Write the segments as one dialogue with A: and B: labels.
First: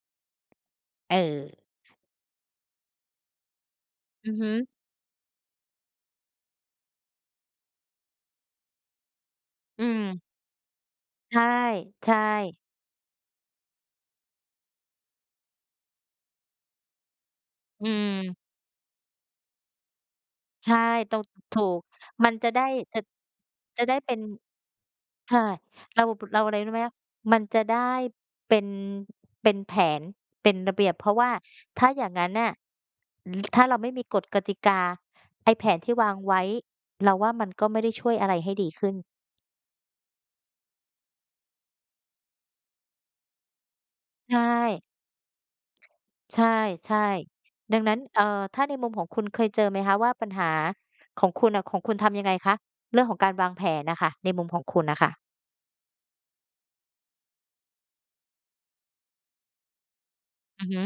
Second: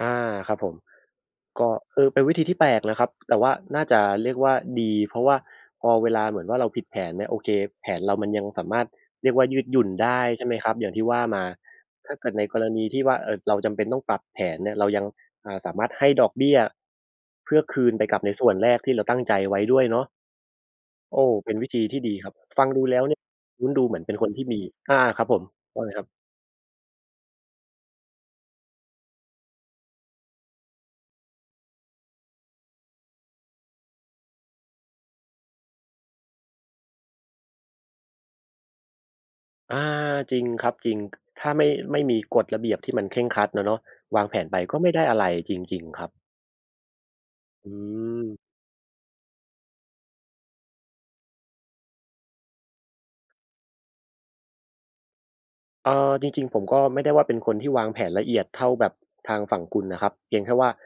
A: อา ครับผม
B: เออ
A: ก็ เออ เป็นวิธีที่แปลกนะครับ แต่ว่าน่าจะเ
B: อ
A: รี
B: ื
A: ย
B: อ
A: ก
B: ฮ
A: ว่า
B: ึ
A: ดี เพราะว่าพอเวลาเหมือนว่าเราผิดแผนเนี่ย โอเค แผนเรามันยังสามารถเรียกว่า ยืดหย
B: อ
A: ุ
B: ื
A: ่นได้
B: ม
A: ใช่ไหมครับ? อย่างที่ว่า
B: ใช
A: ม
B: ่
A: า
B: ใ
A: ถ
B: ช
A: ้าเกิดใน
B: ่
A: กรณีที่ว่า เอ่อ เราจำเป็นต้องปรับแผนเนี่ย เรายัง อ่า สามารถให้ดอกเบี้ย เพื่อค
B: อื
A: ืนไปกับใน
B: ม
A: ส่วนแรกที่เราตั้งใจไว้ด้วยเนาะ
B: ใช่ ต
A: โอ
B: ้อ
A: ้
B: ง
A: เป็
B: ถ
A: น
B: ู
A: วิธ
B: ก
A: ีที่ดีค
B: ม
A: ร
B: ั
A: ั
B: น
A: บ
B: จะได
A: ฟ
B: ้
A: ังดูแล
B: จ
A: ้
B: ะ
A: วเนี่ย ลุ้นด
B: จะ
A: ูเ
B: ได
A: หม
B: ้
A: ือนเ
B: เ
A: ป
B: ป
A: ็
B: ็
A: น
B: น
A: คนที่มี อา ๆ ครับ
B: ใช
A: ผ
B: ่
A: มว่าไง
B: เร
A: ค
B: า
A: รับ
B: เราอะไรรู้ไหมคะ มันจะได้เป็น เป็นแผน เป็นระเบียบ เพราะว่าถ้าอย่างงั้นน่ะ ถ้าเราไม่มีกฎกติกา ไอ้แผนที่วางไว้ เราว่ามันก็ไม่ได้ช่วยอะไรให้ดีขึ้น
A: อา จริงครับ จริง ถ้าไม่ ไม่มีกฎระเบียบที่มันเคร่งครัดอะเนาะ วาง
B: ใช
A: แผ
B: ่
A: นไปก็ไม่ได้อะไรจริง ๆ ครับ
B: ใช่ ใช่
A: อื
B: ดังนั้น เอ่อ
A: ม
B: ถ้าในมุมของคุณเคยเจอไหมคะว่าปัญหาของคุณน่ะ ของคุณทำยังไงคะ เรื่องของการวางแผนอะค่ะ ในมุมของคุณน่ะค่ะ?
A: เอ่อ จริง ๆ ผมก็ไม่ได้ว่าเป็นคนที่วางแผนละเอียดเท่าแบบทางฝั่งคุณนะครับ เพียงแค่
B: อ
A: ว
B: ื
A: ่
B: อ
A: า
B: ฮึ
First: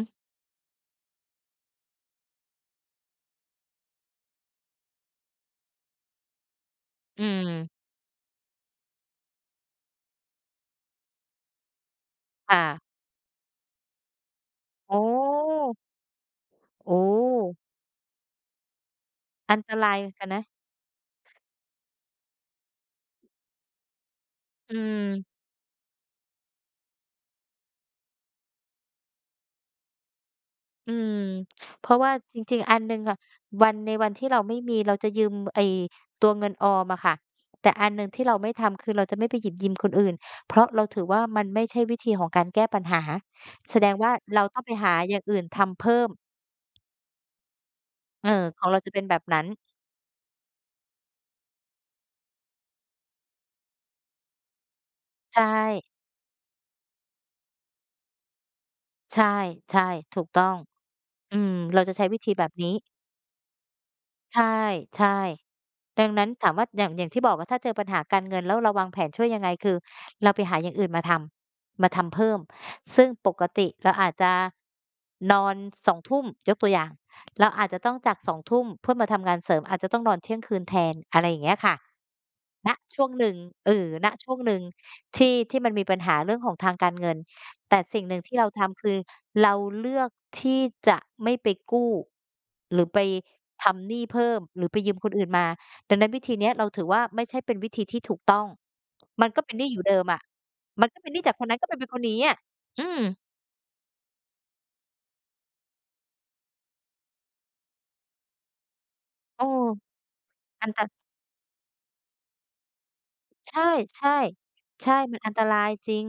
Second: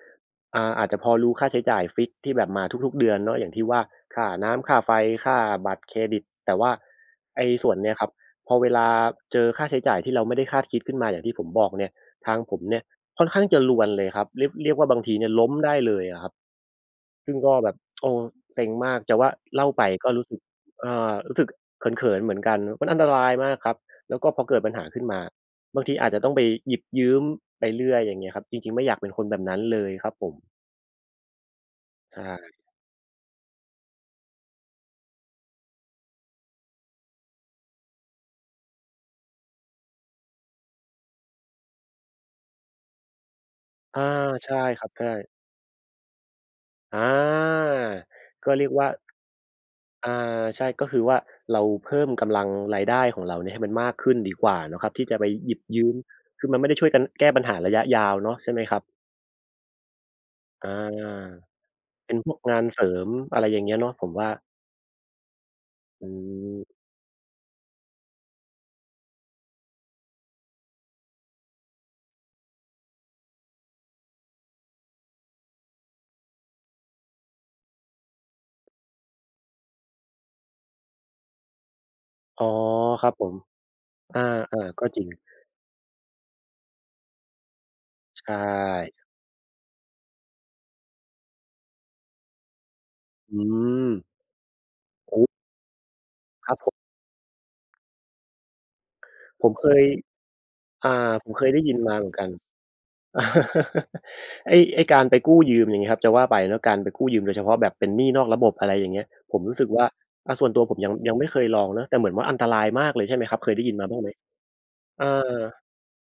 A: อ่า อาจจะพอรู้ค่าใช้จ่ายฟิกซ์ที่แบบมาทุก ๆ เดือนเนาะ อย่างที่ว่า ค่าน้ำ ค่าไฟ ค่าบัตรเครดิต แต่ว่า
B: อื
A: ไอ้ส
B: ม
A: ่วนเนี้ยครับ พอเวลาเจอค่าใช้จ่ายที่เราไม่ได้คาดคิดขึ้นมาอย่างที่ผมบอกเนี่ย ทางผ
B: ค่
A: มเนี
B: ะ
A: ่ยค่อนข้างจะรวนเลยครับ เรียก เรียกว่า
B: อ
A: บ
B: ๋
A: างทีเนี่ยล้มได้
B: อ
A: เลยอะครับ
B: โอ
A: ซึ่งก็
B: ้
A: แบบ โอ้ เซ็งมาก จะว่า
B: อั
A: เ
B: น
A: ล่า
B: ต
A: ไป
B: ราย
A: ก็ร
B: ก
A: ู
B: ั
A: ้
B: น
A: สึ
B: น
A: ก
B: ะ
A: เอ่อ รู้สึกเขิน ๆ เหมือนกันมันอันตรายมากครับ แล้วก็พอเกิดปั
B: อ
A: ญ
B: ื
A: หาขึ้นมา
B: ม
A: บางทีอาจจะต้องไปหยิบยืมไปเรื่อย อย่างเงี้ยครับ จริง ๆ ไม่อยากเป็นคนแบบนั้นเลยครับผม
B: อืม เพราะว่า
A: ใช
B: จ
A: ่
B: ริง ๆ อันหนึ่งอะ วัน ในวันที่เราไม่มีเราจะยืมไอ้ตัวเงินออมอะค่ะ แต่อันหนึ่งที่เราไม่ทำ คือ เราจะไม่ไปหยิบยืมคนอื่น เพราะเราถือว่า มันไม่ใช่วิธีของการแก้ปัญหา แสดง
A: อา
B: ว่าเรา
A: ใช
B: ต
A: ่
B: ้องไป
A: ครั
B: ห
A: บ
B: า
A: ใช
B: อย่าง
A: ่
B: อื่นทำเพิ่ม
A: อา
B: เออ
A: ก็เ
B: ข
A: รี
B: อ
A: ย
B: ง
A: ก
B: เรา
A: ว่า
B: จะเป็นแบบนั้น
A: อ่า ใช่ ก็คือว่าเราเพิ่มกำลังรายได้ของเราเนี่ยให้มันมากขึ้นดีกว่าเนาะครับ ที่จะไป
B: ใช
A: หยิบย
B: ่
A: ืม คือมันไม่ได้ช่วยกันแก้ปัญหาระยะยาวเนาะ ใช่ไหมครับ?
B: ใช่ ใช่ ถูกต้อง
A: อา
B: อืม เราจะใช้
A: เป็
B: ว
A: น
B: ิธ
A: พ
B: ี
A: วก
B: แบบ
A: งา
B: น
A: น
B: ี้
A: เสริม อะไรอย่างเงี้ย เนาะ ผมว่า
B: ใช่ ใช่ ด
A: อ
B: ั
A: ื
B: งนั้นถามว่
A: ม
B: า อย่าง อย่างที่บอกว่า ถ้าเจอปัญหาการเงิน แล้วเราวางแผนช่วยยังไง คือเราไปหาอย่างอื่นมาทำ มาทำเพิ่ม ซึ่งปกติเราอาจจะนอน 20:00 น. ยกตัวอย่าง เราอาจจะต้องจาก 20:00 น. เพื่อมาทำงานเสริม อาจจะต้องนอนเที่ยงคืนแทน อะไรอย่างเงี้ย ค่ะ
A: อ๋อ
B: ณ ช
A: ค
B: ่ว
A: รั
B: ง
A: บผ
B: หนึ่
A: ม
B: ง เออ ณ
A: อา
B: ช่วงหน
A: อ
B: ึ
A: า
B: ่ง
A: ก็จริง
B: ที่ ที่มันมีปัญหาเรื่องของทางการเงิน แต่สิ่งหนึ่
A: ใช
B: งที่เราทำ ค
A: ่
B: ือเราเลือกที่จะไม่ไปกู้ หรือไป
A: อื
B: ทำหนี
A: ม
B: ้เพิ่ม หรือไปยืมค
A: โ
B: น
A: อ
B: อื
A: ้
B: ่นมา ดังนั้นวิธีเนี
A: ค
B: ้
A: ร
B: ย
A: ับ
B: เร
A: ผ
B: า
A: ม
B: ถือว่า ไม่ใช่เป็นวิธีที่ถูกต้อง มันก็
A: ผ
B: เป
A: ม
B: ็นหน
A: เค
B: ี้อยู
A: ย
B: ่เดิมอ่ะ มั
A: อ
B: น
A: ่
B: ก็เป็น
A: า
B: หนี้
A: ผ
B: จ
A: ม
B: าก
A: เค
B: คน
A: ย
B: นั
A: ไ
B: ้
A: ด้
B: นก็
A: ย
B: ไป
A: ิน
B: เป็น
A: ม
B: ค
A: าเ
B: น
A: หมื
B: น
A: อน
B: ี้
A: กั
B: อ
A: น
B: ่ะ อืม
A: ไอ้ ไอ้การไปกู้ยืมอย่างเนี้ยครับ จะว่าไปเนาะการไปกู้ยืมโดยเฉพาะแบบเป็นหนี้นอกระบบ อะไรอย่างเงี้ย ผ
B: เ
A: ม
B: ออ
A: รู้สึกว่า อะ ส่วนตัว
B: อัน
A: ผม
B: ต
A: ยัง ยังไม่เคยลองเนาะ แต่เหมือนว่าอันตรายมากเลยใช่ไหมครับ? เค
B: ใช
A: ยได้
B: ่
A: ยินมาบ้
B: ใ
A: าง
B: ช
A: ไหม?
B: ่ ใช่
A: เออ
B: มันอันตรายจริง